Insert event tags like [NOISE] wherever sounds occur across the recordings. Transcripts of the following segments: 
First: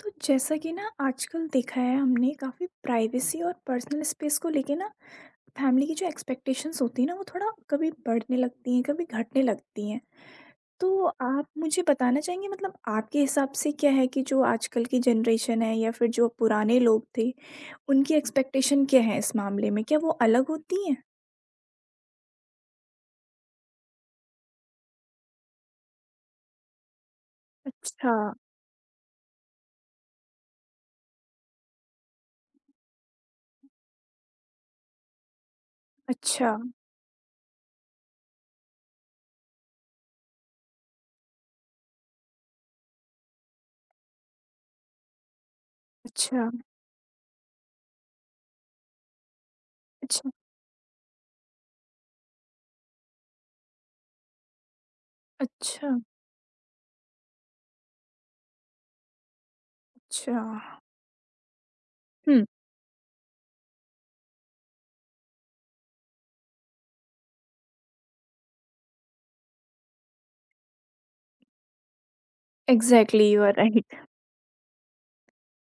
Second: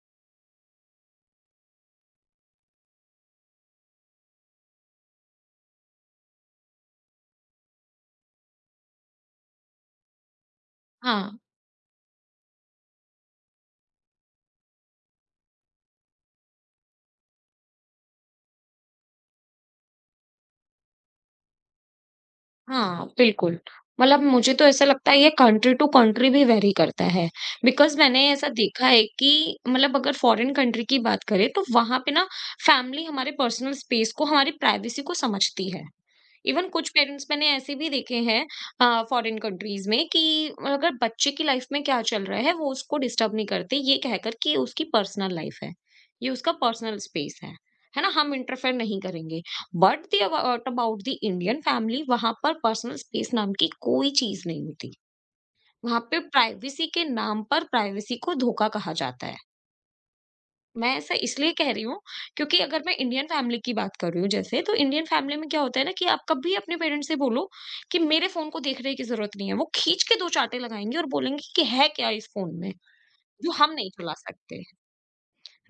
तो जैसा कि ना आजकल देखा है हमने काफ़ी प्राइवेसी और पर्सनल स्पेस को लेके ना फैमिली की जो एक्सपेक्टेशंस होती है ना वो थोड़ा कभी बढ़ने लगती हैं कभी घटने लगती हैं। तो हाँ, आप मुझे बताना चाहेंगे मतलब आपके हिसाब से क्या है कि जो आजकल की जनरेशन है या फिर जो पुराने लोग थे, उनकी एक्सपेक्टेशन क्या है इस मामले में? क्या वो अलग होती हैं? हाँ, बिल्कुल। मतलब मुझे तो ऐसा लगता है ये कंट्री टू कंट्री भी वैरी करता है। बिकॉज़ अच्छा, मैंने ऐसा देखा है कि मतलब अगर फॉरेन कंट्री की बात करें तो वहाँ पे ना फैमिली हमारे पर्सनल स्पेस को, हमारी प्राइवेसी को समझती है। अच्छा, इवन कुछ पेरेंट्स मैंने ऐसे भी देखे हैं फॉरेन कंट्रीज में कि अगर बच्चे की लाइफ में क्या चल रहा है वो उसको डिस्टर्ब नहीं करते, ये कहकर कि ये उसकी पर्सनल लाइफ है, ये अच्छा, उसका पर्सनल स्पेस है ना, हम इंटरफेयर नहीं करेंगे। बट दी अच्छा, अबाउट द इंडियन फैमिली, वहां पर पर्सनल स्पेस नाम की कोई चीज नहीं होती। अच्छा, वहां पे प्राइवेसी के नाम पर प्राइवेसी को धोखा कहा जाता है। अच्छा। मैं ऐसा इसलिए कह रही हूँ हुँ, क्योंकि अगर मैं इंडियन फैमिली की बात कर रही हूँ, जैसे तो इंडियन फैमिली में क्या होता है ना कि आप कभी अपने पेरेंट्स से बोलो कि मेरे फोन को देखने की जरूरत नहीं है, वो खींच के दो चांटे लगाएंगे और बोलेंगे कि है क्या इस फोन में एग्ज़ैक्टली यू जो आर हम राइट। नहीं चला सकते।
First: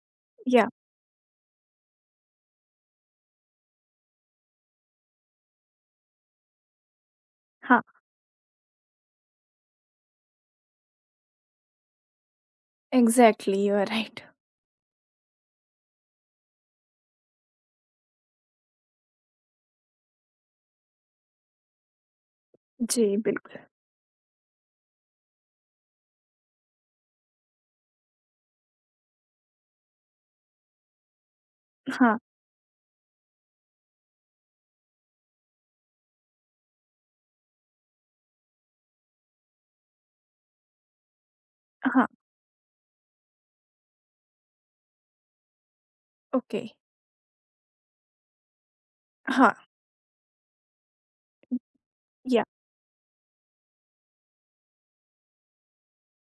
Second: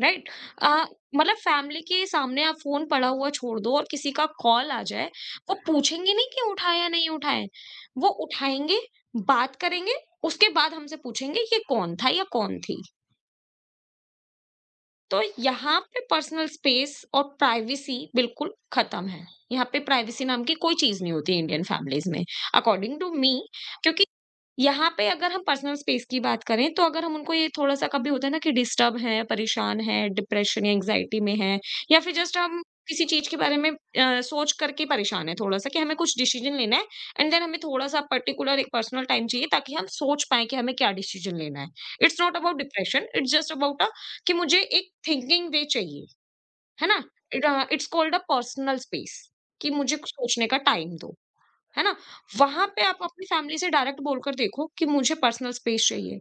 राइट। या आ, मतलब फैमिली के सामने आप फोन पड़ा हुआ छोड़ दो और किसी का कॉल आ जाए, वो पूछेंगे नहीं कि उठाया नहीं उठाया। हाँ, वो उठाएंगे, बात करेंगे, उसके बाद हमसे पूछेंगे ये कौन था या कौन थी। Exactly you are right. तो यहाँ पे पर्सनल स्पेस और प्राइवेसी बिल्कुल खत्म है। यहाँ पे प्राइवेसी नाम की कोई चीज नहीं होती इंडियन फैमिलीज में, अकॉर्डिंग टू जी, मी। बिल्कुल। क्योंकि यहाँ पे अगर हम पर्सनल स्पेस की बात करें, तो अगर हम उनको ये थोड़ा-सा, कभी होता है ना, कि डिस्टर्ब हैं, परेशान हैं, डिप्रेशन या एंग्ज़ायटी में हैं, या फिर हाँ, जस्ट हम किसी चीज़ के बारे में सोच करके परेशान हैं थोड़ा-सा, कि हमें कुछ डिसीज़न लेना है, एंड देन हमें थोड़ा-सा पर्टिकुलर एक पर्सनल टाइम चाहिए ताकि हम सोच पाएँ कि हमें क्या डिसीज़न लेना है। हाँ, it's not about depression, it's just about कि मुझे एक थिंकिंग वे चाहिए, ओके, है ना? It's called a personal space हाँ, कि मुझे कुछ सोचने का टाइम दो। है ना? या वहाँ पे आप अपनी फैमिली से डायरेक्ट बोलकर देखो कि मुझे पर्सनल स्पेस चाहिए,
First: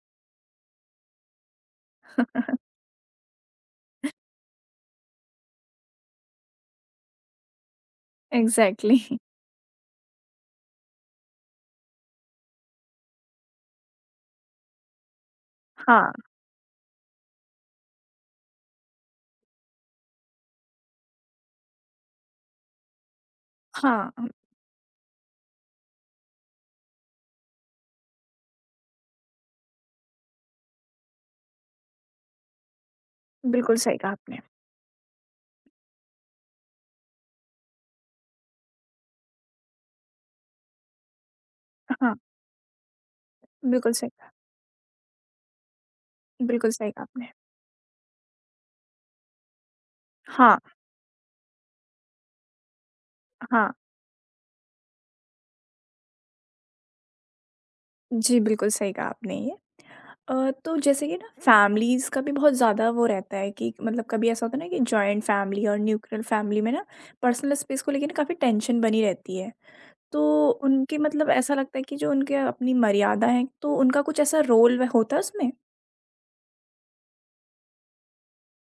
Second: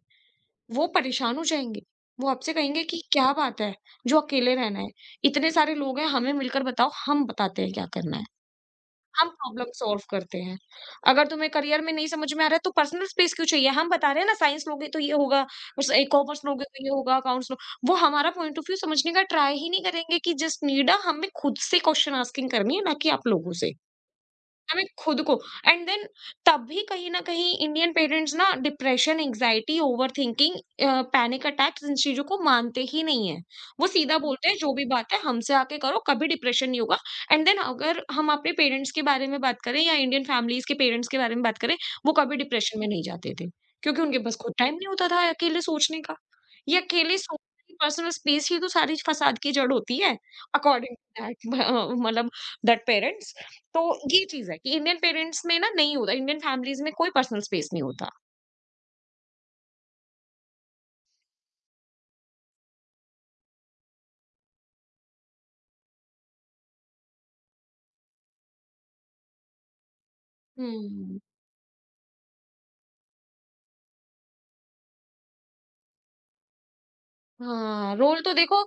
वो परेशान हो जाएँगे। वो आपसे कहेंगे कि क्या बात है, जो अकेले रहना है? इतने सारे लोग हैं, हमें मिलकर बताओ, हम बताते हैं क्या करना है। एग्ज़ैक्टली [LAUGHS] हम प्रॉब्लम सॉल्व करते हैं। अगर तुम्हें करियर में नहीं समझ में आ रहा है, तो पर्सनल स्पेस क्यों चाहिए? हम बता रहे हैं ना, साइंस लोगे तो ये होगा, उस ए हाँ, कॉमर्स लोगे तो ये होगा, अकाउंट्स लो। वो हमारा पॉइंट ऑफ व्यू समझने का ट्राई ही नहीं करेंगे कि जस्ट नीड अ हमें खुद से क्वेश्चन आस्किंग करनी है, ना कि आप लोगों से। हाँ, हमें खुद को, एंड देन, तब भी कहीं न कहीं इंडियन पेरेंट्स ना depression, anxiety, overthinking, panic attacks, इन चीज़ों को मानते ही नहीं हैं। बिल्कुल वो सही कहा सीधा आपने। बोलते हैं जो भी बात है हमसे आके करो, कभी डिप्रेशन नहीं होगा। एंड देन अगर हम अपने पेरेंट्स के बारे में बात करें या इंडियन फैमिलीज़ के पेरेंट्स के बारे में बात करें, वो हाँ, कभी डिप्रेशन में नहीं जाते थे। बिल्कुल क्योंकि सही उनके कहा, पास खुद टाइम नहीं होता था अकेले सोचने का। बिल्कुल ये सही कहा अकेले आपने। सोचने की पर्सनल स्पेस ही तो सारी फसाद की जड़ होती है, हाँ, अकॉर्डिंग टू दैट। [LAUGHS] मतलब दैट पेरेंट्स। हाँ, तो ये चीज़ है कि इंडियन पेरेंट्स में ना नहीं होता, इंडियन फैमिलीज़ में कोई पर्सनल स्पेस नहीं होता। जी, बिल्कुल सही कहा आपने ये। तो जैसे कि ना फैमिलीज़ का भी बहुत ज़्यादा वो रहता है कि मतलब कभी ऐसा होता है ना कि जॉइंट फैमिली और न्यूक्लियर फैमिली में ना पर्सनल स्पेस को लेके ना काफ़ी टेंशन बनी रहती है। तो उनके हुँ। मतलब ऐसा लगता है कि जो उनके अपनी मर्यादा है, तो उनका कुछ ऐसा रोल व होता है उसमें? हाँ, रोल तो देखो,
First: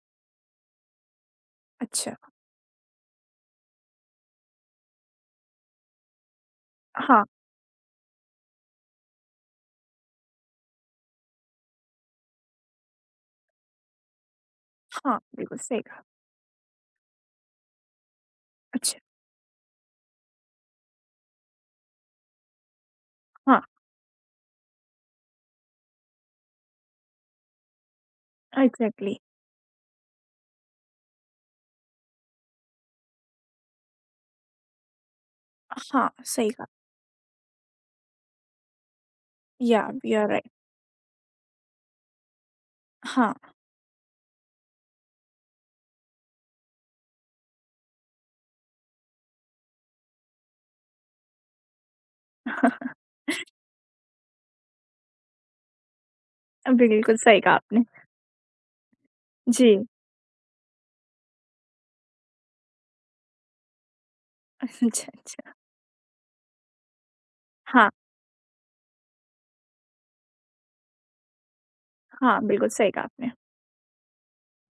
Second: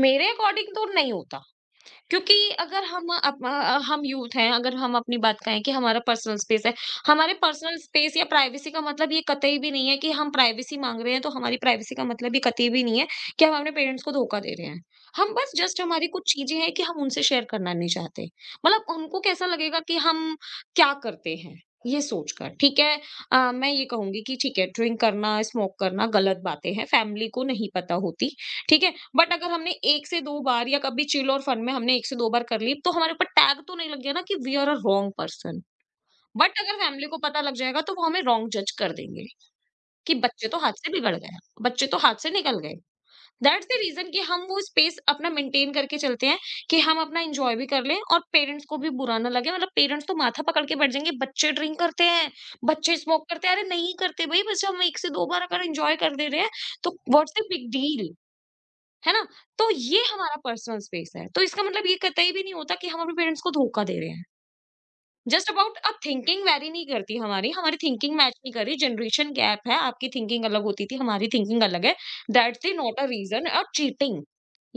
मेरे अकॉर्डिंग तो नहीं होता। अच्छा, क्योंकि अगर हम यूथ हैं, अगर हम अपनी बात कहें कि हमारा पर्सनल स्पेस है, हाँ। हमारे पर्सनल स्पेस या प्राइवेसी का मतलब ये कतई भी नहीं है कि हम प्राइवेसी माँग रहे हैं, तो हमारी प्राइवेसी का मतलब ये कतई भी नहीं है कि हम अपने पेरेंट्स को धोखा दे रहे हैं। हाँ, हम बस बिल्कुल सही जस्ट कहा। हमारी कुछ चीज़ें हैं कि हम उनसे शेयर करना नहीं चाहते। मतलब अच्छा, उनको कैसा लगेगा कि हम क्या करते हैं, ये सोचकर, ठीक है? हाँ, मैं ये कहूँगी कि ठीक है, ड्रिंक करना, स्मोक करना गलत बातें हैं, फैमिली को नहीं पता होती, ठीक है? एग्ज़ैक्टली बट अगर हमने 1 से 2 बार या कभी चिल और फन में हमने 1 से 2 बार कर ली, तो हमारे ऊपर टैग तो नहीं लग गया ना कि we are a wrong person. हाँ, सही बट कहा। अगर फैमिली को पता लग जाएगा, तो वो हमें रॉन्ग जज कर देंगे या कि यू आर बच्चे राइट तो हाथ से बिगड़ गए, बच्चे तो हाथ से निकल गए। हाँ, दैट्स द रीज़न कि हम वो स्पेस अपना मेंटेन करके चलते हैं, कि हम अपना एन्जॉय भी कर लें और पेरेंट्स को भी बुरा ना लगे। मतलब पेरेंट्स तो माथा पकड़ के बैठ जाएँगे, बच्चे ड्रिंक करते हैं, बच्चे [LAUGHS] स्मोक करते हैं। अरे नहीं करते भई, बस हम 1 से 2 बार अगर एन्जॉय कर दे रहे हैं, तो बिल्कुल व्हाट्स सही द कहा बिग आपने। डील? है ना? जी। तो ये हमारा पर्सनल स्पेस है। तो इसका मतलब ये कतई भी नहीं होता कि हम अपने पेरेंट्स को धोखा दे रहे हैं। [LAUGHS] अच्छा, जस्ट अच्छा। अबाउट अब थिंकिंग वेरी नहीं करती हमारी, हमारी हाँ, थिंकिंग मैच नहीं कर रही, जनरेशन गैप है, आपकी थिंकिंग अलग होती थी, हमारी थिंकिंग अलग है। हाँ, दैट्स बिल्कुल द सही नॉट अ कहा आपने। रीज़न और चीटिंग,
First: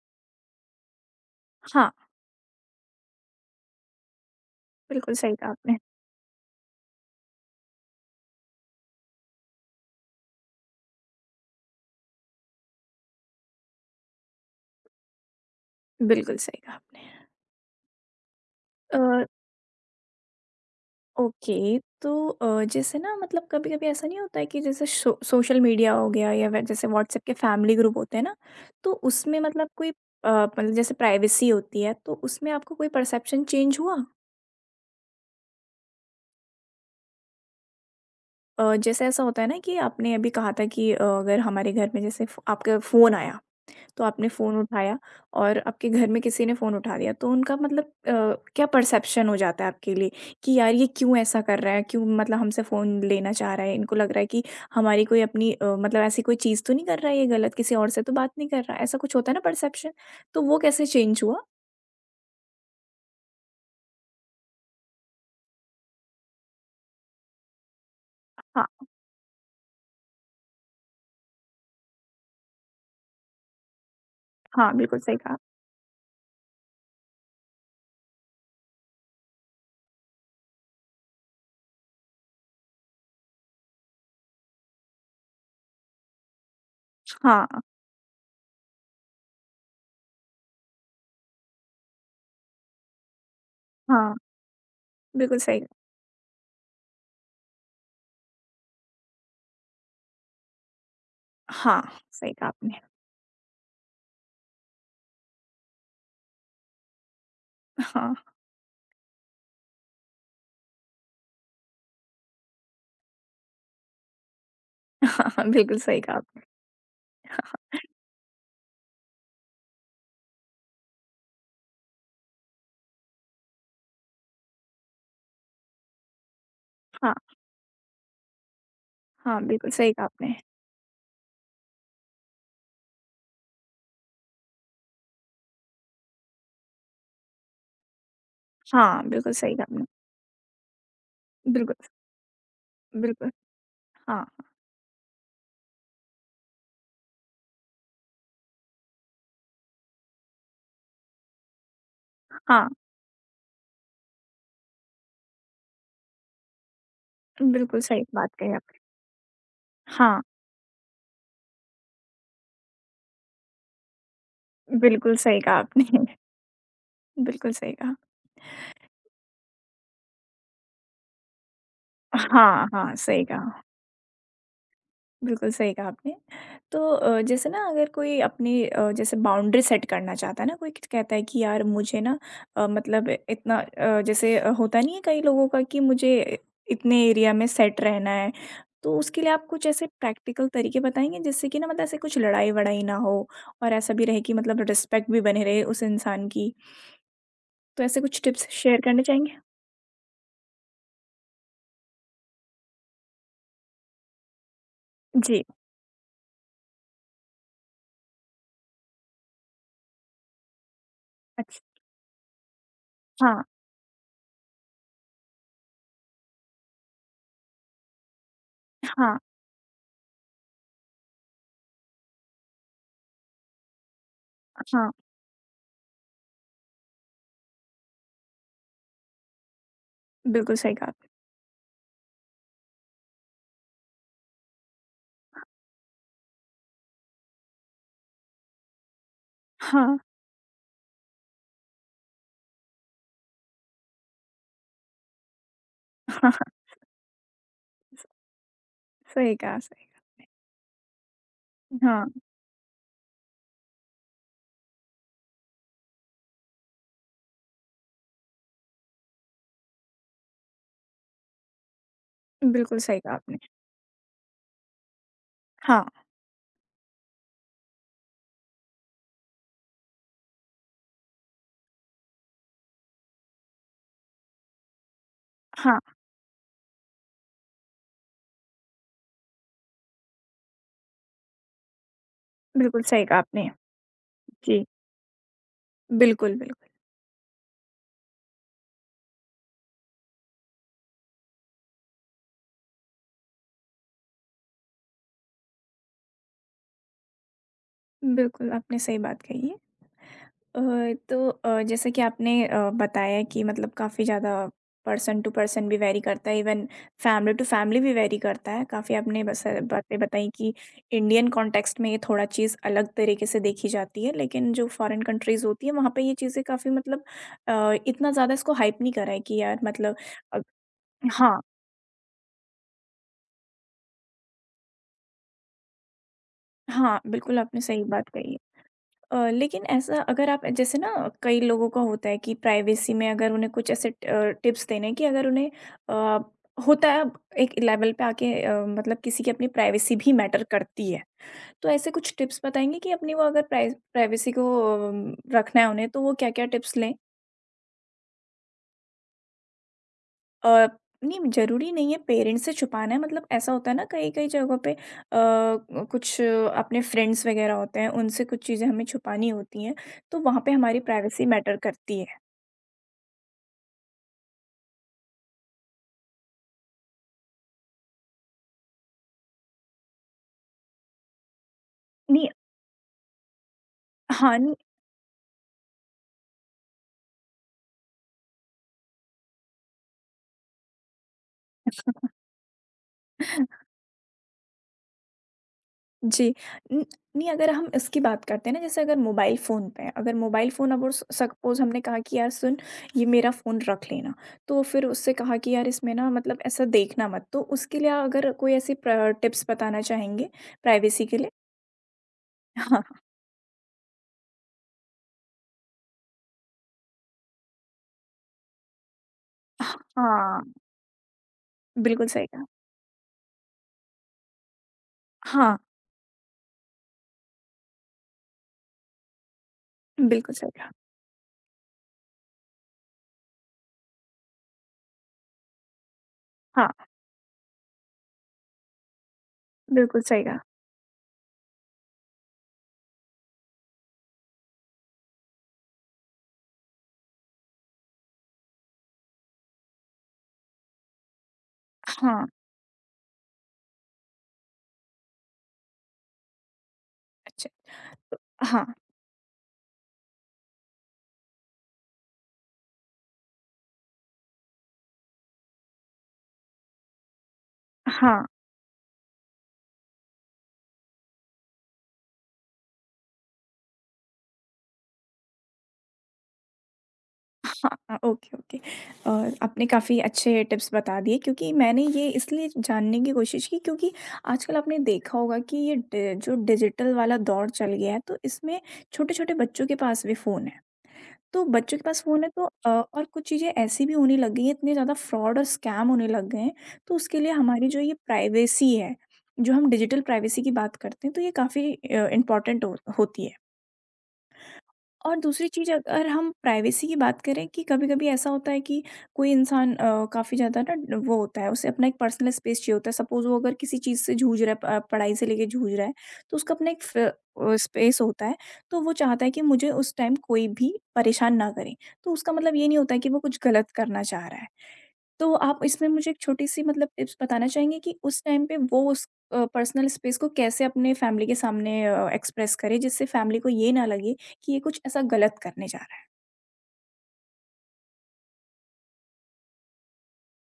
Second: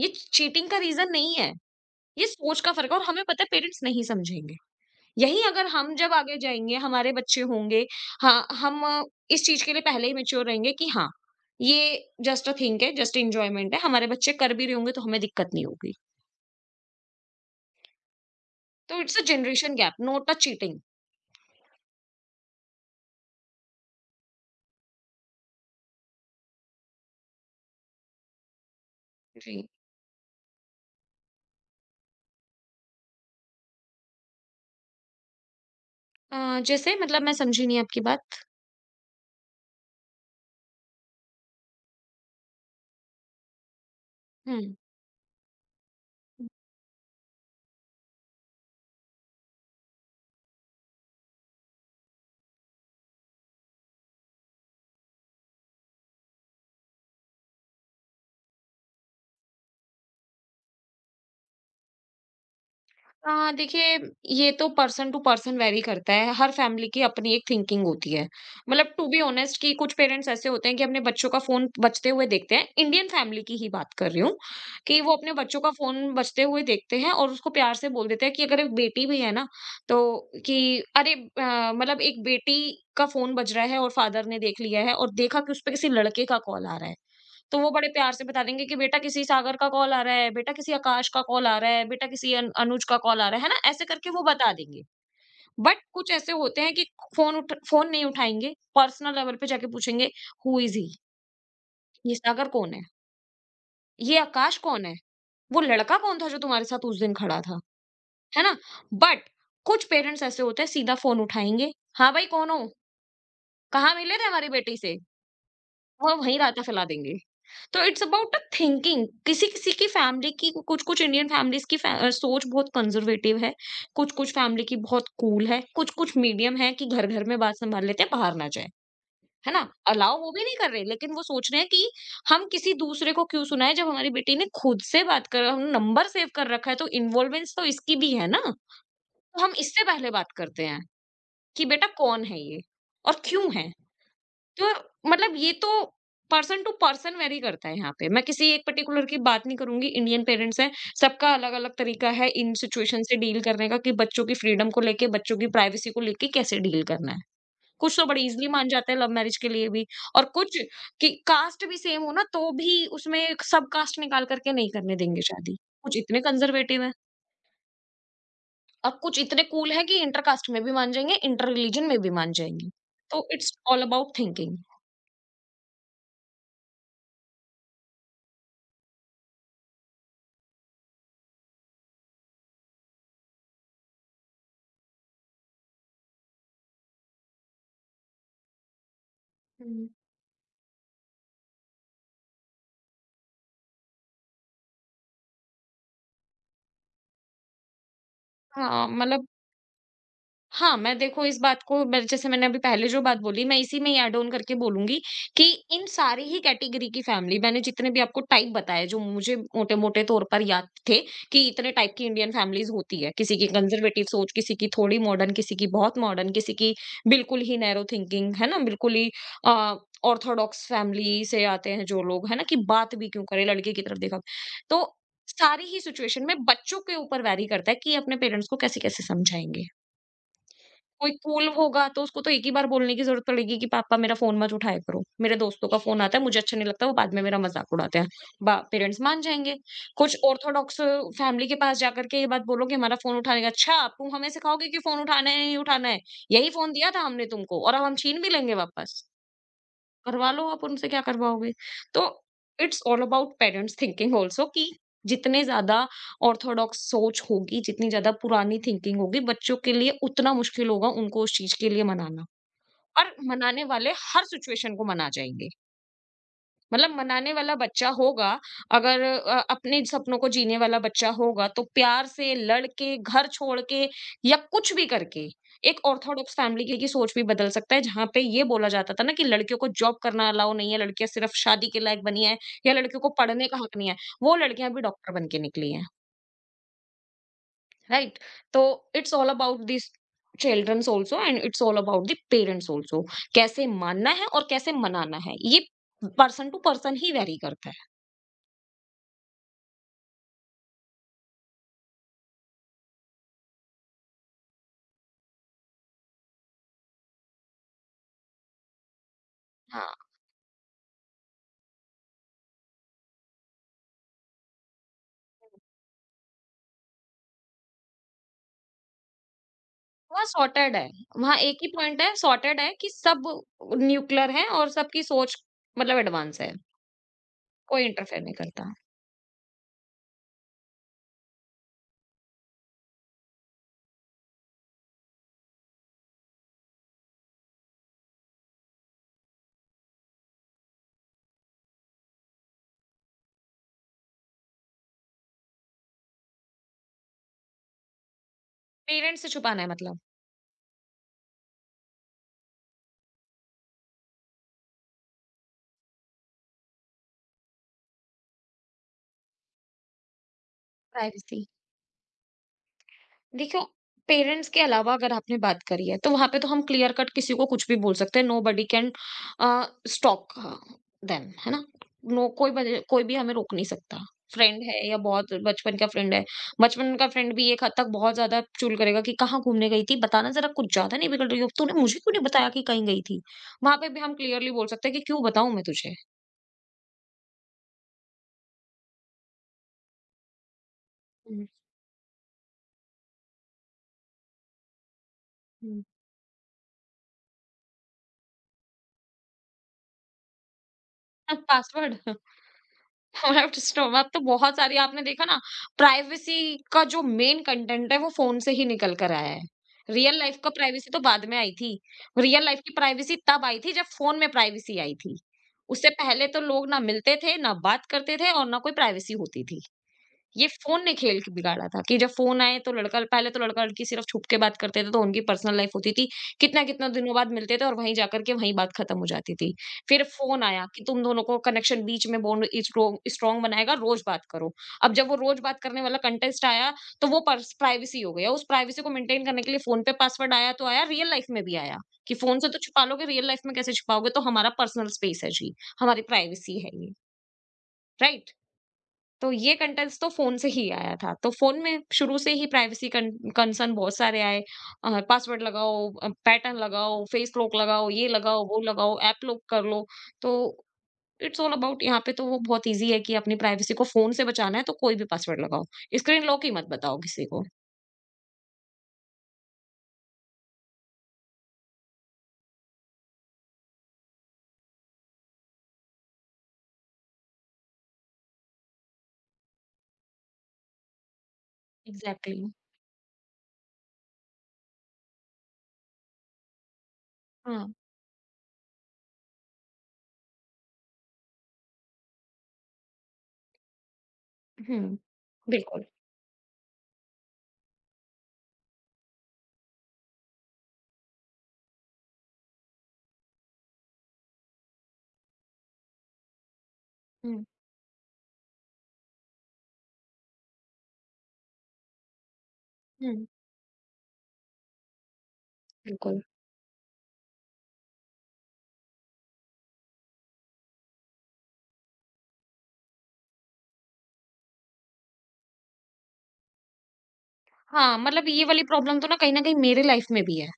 ये चीटिंग का रीज़न नहीं है। हाँ, ये सोच का फ़र्क है और हमें पता है पेरेंट्स नहीं समझेंगे। बिल्कुल सही यही, कहा अगर आपने। हम जब आगे जाएँगे, हमारे बच्चे होंगे, हाँ, इस चीज़ के लिए पहले ही मैच्योर रहेंगे कि हाँ, ये जस्ट अ थिंग है, जस्ट एन्जॉयमेंट है, हमारे बच्चे कर भी रहे होंगे तो हमें दिक्कत नहीं होगी। बिल्कुल सही कहा आपने। तो uh, it's a generation gap, not a cheating. Okay तो जैसे ना मतलब कभी-कभी ऐसा नहीं होता है कि जैसे शो सोशल मीडिया हो गया या वे जैसे व्हाट्सएप के फैमिली ग्रुप होते हैं ना, तो उसमें जी। मतलब कोई मतलब जैसे प्राइवेसी होती है, तो उसमें आपको कोई परसेप्शन चेंज हुआ? जैसे मतलब मैं समझी नहीं आपकी बात। जैसे ऐसा होता है ना कि आपने अभी कहा था कि अगर हमारे घर में जैसे फ़ो आपका फ़ोन आया, तो आपने फ़ोन हुँ। उठाया और आपके घर में किसी ने फ़ोन उठा दिया, तो उनका मतलब क्या परसेप्शन हो जाता है आपके लिए कि यार ये क्यों ऐसा कर रहा है? क्यों मतलब हमसे फ़ोन लेना चाह रहा है? इनको लग रहा है कि हमारी कोई अपनी मतलब ऐसी कोई चीज़ तो नहीं कर रहा है ये गलत, किसी और से तो बात नहीं कर रहा है, ऐसा कुछ होता है ना परसेप्शन, तो वो कैसे चेंज हुआ? देखिए, ये तो पर्सन टू पर्सन वैरी करता है। हर फैमिली की अपनी एक थिंकिंग होती है। हाँ, मतलब टू बी ऑनेस्ट कि कुछ पेरेंट्स ऐसे होते हैं कि अपने बच्चों का फ़ोन बजते हुए देखते हैं। इंडियन फैमिली की ही बात कर रही हूँ हाँ, बिल्कुल कि वो सही अपने कहा। बच्चों का फ़ोन बजते हुए देखते हैं और उसको प्यार से बोल देते हैं कि अगर एक बेटी भी है ना, तो कि, अरे, मतलब एक बेटी का फ़ोन बज रहा है और फादर ने देख लिया है और देखा कि उसपे किसी लड़के का कॉल आ रहा है। तो हाँ, वो बड़े प्यार से बता देंगे कि बेटा किसी सागर का कॉल आ रहा है, बेटा किसी आकाश का कॉल आ रहा है, बेटा किसी अन अनुज का कॉल आ रहा है ना? ऐसे करके हाँ, वो बता देंगे। बिल्कुल सही बट कुछ ऐसे होते हैं कि फ़ोन नहीं उठाएँगे, पर्सनल लेवल पे जाके पूछेंगे, हू इज़ ही? हाँ, ये सही सागर कहा कौन आपने। है? ये आकाश कौन है? वो लड़का कौन था जो तुम्हारे साथ उस दिन खड़ा था? हाँ, है ना? बट कुछ पेरेंट्स ऐसे होते हैं, सीधा फ़ोन उठाएँगे, हाँ भाई कौन हो? कहाँ मिले थे हमारी बेटी से? [LAUGHS] हाँ बिल्कुल सही वह कहा वहीं आपने। रायता फैला देंगे। तो इट्स अबाउट अ थिंकिंग। किसी-किसी की फैमिली की, कुछ-कुछ इंडियन फैमिलीज़ की सोच बहुत कंज़र्वेटिव है, कुछ-कुछ फैमिली की बहुत कूल है, कुछ-कुछ मीडियम है कि हाँ। घर-घर में बात संभाल लेते हैं, बाहर ना जाएँ, हाँ, है ना? बिल्कुल सही कहा अलाउ वो आपने। भी नहीं कर रहे, लेकिन वो सोच रहे हैं कि हम किसी दूसरे को क्यों सुनाएँ, जब हमारी बेटी ने खुद से बात कर, हम नंबर सेव कर रखा है, तो इन्वॉल्वेंस तो इसकी भी है ना? हाँ, बिल्कुल तो हम सही कहा इससे आपने। पहले बात करते हैं कि बिल्कुल, बेटा कौन है ये और बिल्कुल। क्यों है? हाँ, तो मतलब ये तो पर्सन टू पर्सन वेरी करता है। यहाँ पे मैं किसी एक पर्टिकुलर की बात नहीं करूंगी, इंडियन पेरेंट्स हैं, सबका अलग अलग तरीका है इन हाँ, सिचुएशन से डील करने का, कि बच्चों की फ्रीडम को लेके, बच्चों की प्राइवेसी को लेके कैसे डील करना है। बिल्कुल कुछ सही तो बड़े बात इजिली कही मान आपने। जाते हैं लव मैरिज के लिए भी, हाँ, और कुछ कि कास्ट भी सेम हो ना तो भी उसमें सब कास्ट निकाल करके नहीं करने बिल्कुल देंगे सही शादी। कहा कुछ आपने। इतने [LAUGHS] कंजर्वेटिव है, बिल्कुल सही कहा। और कुछ इतने कूल है कि इंटर कास्ट में भी मान जाएंगे, इंटर रिलीजन में भी मान हाँ, जाएंगे। हाँ, सही तो इट्स कहा। All about thinking. बिल्कुल सही कहा आपने। तो जैसे ना अगर कोई अपनी जैसे बाउंड्री सेट करना चाहता है ना कोई कहता है कि यार मुझे ना मतलब इतना जैसे होता नहीं है कई लोगों का कि मुझे इतने एरिया में सेट रहना है। तो उसके लिए आप कुछ ऐसे हम्म। प्रैक्टिकल तरीके बताएँगे जिससे कि ना मतलब ऐसे कुछ लड़ाई-वड़ाई ना हो और ऐसा भी रहे कि मतलब रिस्पेक्ट भी बनी रहे उस इंसान की। तो ऐसे कुछ टिप्स शेयर हाँ करना मतलब, चाहेंगे? हाँ, मैं देखो इस बात को, मैं जैसे मैंने अभी पहले जो बात बोली, मैं इसी में ही ऐड ऑन करके बोलूँगी जी, कि इन सारी ही कैटेगरी की फ़ैमिली मैंने जितने भी आपको टाइप बताए, जो मुझे मोटे-मोटे तौर पर याद थे, कि अच्छा। इतने टाइप की इंडियन फ़ैमिलीज़ होती है। किसी हाँ, की कंज़र्वेटिव सोच, किसी की थोड़ी मॉडर्न, किसी की बहुत मॉडर्न, किसी की बिल्कुल ही नैरो थिंकिंग, है ना? बिल्कुल ही हाँ, अ, ऑर्थोडॉक्स फ़ैमिली से आते हैं जो लोग, है ना? कि बात भी क्यों करें लड़के की तरफ देखा। तो हाँ। सारी ही सिचुएशन में बच्चों के ऊपर वैरी करता है कि अपने पेरेंट्स को कैसे-कैसे समझाएँगे। बिल्कुल सही कहा आपने। कोई कूल होगा तो उसको तो एक ही बार बोलने की ज़रूरत पड़ेगी कि पापा मेरा फ़ोन मत उठाया करो। मेरे दोस्तों का फ़ोन आता है, मुझे अच्छा नहीं लगता, वो बाद में मेरा मज़ाक उड़ाते हैं। बा पेरेंट्स मान जाएँगे। हाँ, कुछ ऑर्थोडॉक्स फैमिली के पास जाकर के ये बात बोलो कि हमारा फ़ोन उठाने का अच्छा तुम हमें सिखाओगे कि फ़ोन उठाना है या नहीं उठाना है? [LAUGHS] हाँ, यही हाँ। फ़ोन दिया था हमने तुमको और अब हम स छीन भी लेंगे वापस। सही कहा, सही करवा लो आप उनसे क्या करवाओगे? तो हाँ। It's all about parents thinking also कि जितने ज़्यादा ऑर्थोडॉक्स सोच होगी, जितनी ज़्यादा पुरानी थिंकिंग होगी, बच्चों के लिए उतना मुश्किल होगा उनको उस चीज़ के लिए मनाना बिल्कुल सही और कहा आपने। मनाने वाले हर सिचुएशन को मना जाएँगे। हाँ, मतलब मनाने वाला बच्चा होगा, अगर अपने सपनों को जीने वाला बच्चा होगा, तो प्यार से लड़ के, घर छोड़ के या कुछ भी करके हाँ, एक ऑर्थोडॉक्स फैमिली की सोच भी बदल सकता है, जहाँ पे ये बोला जाता था ना कि लड़कियों को जॉब करना अलाउ नहीं है, लड़कियाँ सिर्फ शादी के लायक बनी हैं या बिल्कुल लड़कियों सही को कहा पढ़ने आपने। का हक नहीं है, वो जी, लड़कियाँ भी डॉक्टर बन के निकली हैं, बिल्कुल, बिल्कुल। राइट? तो it's all about this children's also and it's all about the parents also. कैसे मानना है और कैसे मनाना है, ये पर्सन टू पर्सन ही वेरी करता है। बिल्कुल, आपने सही बात कही है। अ, तो जैसे कि आपने बताया कि मतलब काफ़ी ज़्यादा पर्सन टू पर्सन भी वेरी करता है, इवन फैमिली टू फैमिली भी वेरी करता है। काफ़ी आपने बस बातें हाँ। बताई कि इंडियन कॉन्टेक्स्ट में ये थोड़ा चीज़ अलग तरीके से देखी जाती है, लेकिन जो फॉरेन कंट्रीज़ होती हैं, वहाँ पे ये चीज़ें काफ़ी मतलब इतना ज़्यादा इसको हाइप नहीं करा है कि यार मतलब वहाँ अ, सॉर्टेड है, वहाँ हाँ, एक ही पॉइंट है सॉर्टेड है कि सब न्यूक्लियर हैं और सबकी सोच मतलब एडवांस है, हाँ, बिल्कुल आपने सही कोई बात इंटरफेयर नहीं कही। करता। लेकिन ऐसा अगर आप जैसे ना कई लोगों का होता है कि प्राइवेसी में अगर उन्हें कुछ ऐसे टिप्स देने हैं कि अगर उन्हें अ, होता है अब एक लेवल पे आके मतलब किसी की अपनी प्राइवेसी भी मैटर करती है तो ऐसे कुछ टिप्स बताएंगे कि अपनी वो अगर प्राइवेसी को रखना है उन्हें तो वो क्या क्या टिप्स लें पेरेंट्स से छुपाना है मतलब अ, नहीं जरूरी नहीं है पेरेंट्स से छुपाना है मतलब ऐसा होता है ना कई कई जगहों पे कुछ अपने फ्रेंड्स वगैरह होते हैं उनसे कुछ चीज़ें हमें छुपानी होती हैं तो वहाँ पे हमारी प्राइवेसी प्राइवेसी। मैटर करती है देखो, पेरेंट्स के अलावा अगर आपने बात करी है, तो वहाँ पे तो हम क्लियर कट किसी को कुछ भी बोल सकते हैं, nobody can uh, stop them, है ना? नो नहीं कोई बज कोई भी हमें रोक नहीं सकता। हाँ, नहीं फ्रेंड है या बहुत बचपन का फ्रेंड है, बचपन का फ्रेंड भी एक हद तक बहुत ज़्यादा चुल करेगा कि कहाँ घूमने गई थी? बताना ज़रा कुछ ज़्यादा नहीं बिगड़ रही हो? तूने मुझे क्यों नहीं बताया कि कहीं गई थी? [LAUGHS] वहाँ पे भी हम क्लियरली बोल सकते हैं कि क्यों बताऊँ मैं तुझे? जी। न नहीं अगर हम इसकी बात करते हैं ना जैसे अगर मोबाइल फ़ोन पे है, अगर मोबाइल फ़ोन अब और स हुँ, सपोज़ हमने कहा कि यार सुन ये मेरा फ़ोन रख लेना। तो फिर उससे कहा कि यार हुँ। इसमें ना मतलब ऐसा देखना मत। तो उसके लिए अगर कोई ऐसी प्र टिप्स बताना चाहेंगे प्राइवेसी के लिए? [LAUGHS] पासवर्ड? [LAUGHS] हाँ, [LAUGHS] मतलब डिस्टर्ब अब तो बहुत सारी आपने देखा ना प्राइवेसी का जो मेन कंटेंट है वो फोन से ही निकल कर आया है। रियल लाइफ हाँ, का प्राइवेसी तो बाद में आई थी। बिल्कुल सही रियल कहा। लाइफ की प्राइवेसी तब आई थी जब फोन में प्राइवेसी आई थी। हाँ, उससे पहले तो लोग ना मिलते थे, ना बात करते थे और ना कोई प्राइवेसी होती थी। बिल्कुल ये सही कहा। फ़ोन ने खेल के बिगाड़ा था कि जब फ़ोन आए तो लड़का पहले तो लड़का-लड़की सिर्फ़ छुप के बात करते थे तो उनकी पर्सनल लाइफ़ होती थी। हाँ, कितना-कितना दिनों बाद मिलते थे और वहीं जाकर के वहीं बात ख़त्म हो जाती थी। बिल्कुल फिर सही कहा। फ़ोन आया कि तुम दोनों को कनेक्शन बीच में बॉन्ड स्ट्रोंग स्ट्रॉन्ग बनाएगा, रोज़ बात करो। अब जब वो रोज़ बात करने वाला कंटेस्ट आया तो वो पर्स प्राइवेसी हो गया। उस प्राइवेसी को मेंटेन करने के लिए फ़ोन पे पासवर्ड आया तो आया, रियल लाइफ़ में भी आया कि हाँ, फ़ोन से तो छुपा लोगे, रियल लाइफ़ में कैसे छुपाओगे? तो हमारा पर्सनल स्पेस है जी, हमारी प्राइवेसी है ये, अच्छा। तो राइट? हाँ, तो ये कंटेंट्स तो फ़ोन से ही आया था। तो फ़ोन में शुरू से ही प्राइवेसी कन कंसर्न बहुत सारे आए। पासवर्ड लगाओ, पैटर्न लगाओ, फेस लॉक लगाओ, ये हाँ। लगाओ, वो लगाओ, ऐप लॉक कर लो। तो इट्स ऑल अबाउट यहाँ पे तो वो बहुत ईज़ी है कि अपनी प्राइवेसी को फ़ोन से बचाना है तो कोई भी पासवर्ड लगाओ। स्क्रीन लॉक ही मत बताओ किसी को। हाँ, ओके, ओके। आपने काफ़ी अच्छे टिप्स बता दिए क्योंकि मैंने ये इसलिए जानने की कोशिश की क्योंकि आजकल आपने देखा होगा कि ये डि जो डिजिटल वाला दौर चल गया है तो इसमें छोटे-छोटे बच्चों के पास भी फ़ोन है। तो बच्चों के पास फ़ोन है तो एग्ज़ैक्टली। और कुछ चीज़ें ऐसी भी होने लग गई हैं, इतने ज़्यादा फ्रॉड और स्कैम होने लग गए हैं, तो उसके लिए हमारी हाँ। जो ये प्राइवेसी है, जो हम डिजिटल प्राइवेसी की बात करते हैं तो ये काफ़ी इम्पोर्टेंट हो होती है। हुँ। और दूसरी चीज़ बिल्कुल। अगर हम प्राइवेसी की बात करें कि कभी-कभी ऐसा होता है कि कोई इंसान काफ़ी ज़्यादा ना वो होता है, उसे अपना एक पर्सनल स्पेस चाहिए होता है। सपोज़ वो अगर किसी चीज़ से जूझ रहा है, प पढ़ाई से लेके जूझ रहा है, तो उसका अपना एक हुँ, स्पेस होता है। तो वो चाहता है कि मुझे उस टाइम कोई भी परेशान ना करे। तो उसका मतलब ये नहीं होता है कि वो हुँ, कुछ गलत करना चाह रहा है। तो आप इसमें मुझे बिल्कुल। एक छोटी-सी मतलब टिप्स बताना चाहेंगे कि उस टाइम पे वो उस पर्सनल स्पेस को कैसे अपने फैमिली के सामने एक्सप्रेस करें जिससे फैमिली को ये ना लगे कि ये कुछ ऐसा गलत करने जा रहा है? हाँ, मतलब ये वाली प्रॉब्लम तो ना कहीं न कहीं मेरे लाइफ़ में भी है।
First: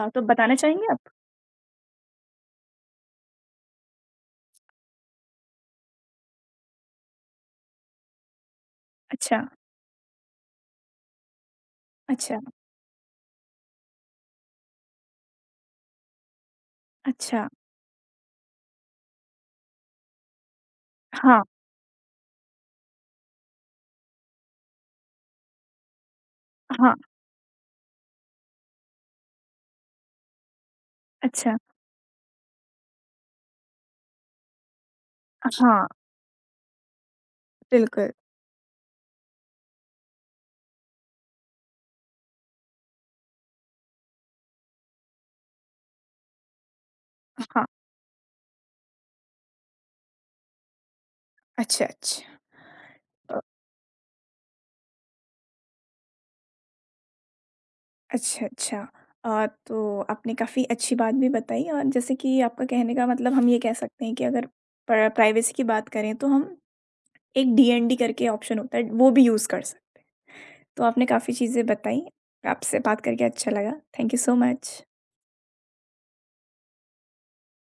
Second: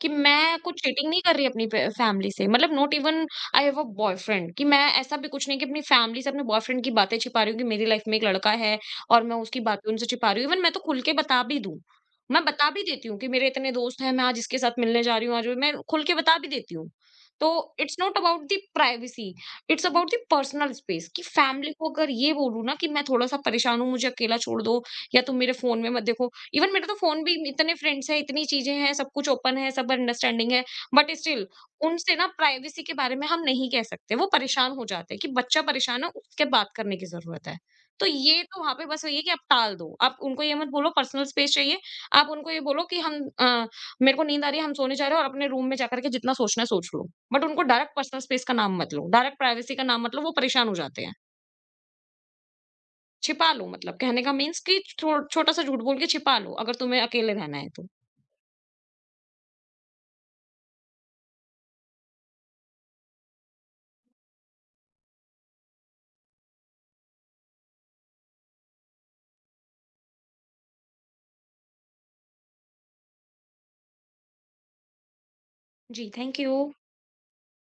कि तो बताना मैं कुछ चाहेंगे आप? चीटिंग नहीं कर रही अपनी फ फैमिली से मतलब not even I have a boyfriend कि मैं ऐसा भी कुछ नहीं कि अपनी फैमिली से अपने बॉयफ्रेंड की बातें छिपा रही हूँ कि मेरी लाइफ में एक लड़का है और मैं अच्छा, उसकी बातें उनसे छिपा रही हूँ। इवन मैं तो खुल के बता भी दूँ, अच्छा, मैं बता भी देती हूँ कि मेरे इतने दोस्त हैं, मैं आज इसके साथ मिलने जा रही हूँ, आज वो मैं खुल के बता भी देती हूँ। अच्छा। तो it's not about the privacy, it's about the personal space कि हाँ, फैमिली को अगर ये बोलूँ ना कि मैं थोड़ा-सा परेशान हूँ, मुझे अकेला छोड़ दो या तुम मेरे फ़ोन में मत देखो, इवन मेरे तो हाँ, फ़ोन भी इतने फ्रेंड्स हैं, इतनी चीज़ें हैं, सब कुछ ओपन है, सब अंडरस्टैंडिंग है, बट स्टिल अच्छा, उनसे ना प्राइवेसी के बारे में हम नहीं कह सकते, वो परेशान हो जाते हैं कि बच्चा हाँ, परेशान है, उसके बात करने की ज़रूरत है। तो बिल्कुल, ये तो वहाँ पे बस वही है कि आप टाल दो, आप उनको ये मत बोलो पर्सनल स्पेस चाहिए, आप उनको ये बोलो कि मेरे को नींद आ रही है, हम सोने जा रहे हैं और अपने रूम में जाकर के जितना सोचना है सोच लो। बट उनको हाँ, डायरेक्ट पर्सनल स्पेस का नाम मत लो, डायरेक्ट प्राइवेसी का नाम मत लो, वो परेशान हो जाते हैं। अच्छा, अच्छा। अ, छिपा लो मतलब कहने का मीन्स कि छो छोटा-सा झूठ बोल के छिपा लो, अगर तुम्हें अकेले रहना है तो। अच्छा, अच्छा। तो आपने काफ़ी अच्छी बात भी बताई और जैसे कि आपका कहने का मतलब हम ये कह सकते हैं कि अगर प्राइवेसी की बात करें तो हम एक डीएनडी करके ऑप्शन होता है, वो भी यूज़ कर सकते हैं। तो आपने काफ़ी चीज़ें बताई, आपसे बात करके अच्छा लगा। Thank you so much. जी, थैंक यू।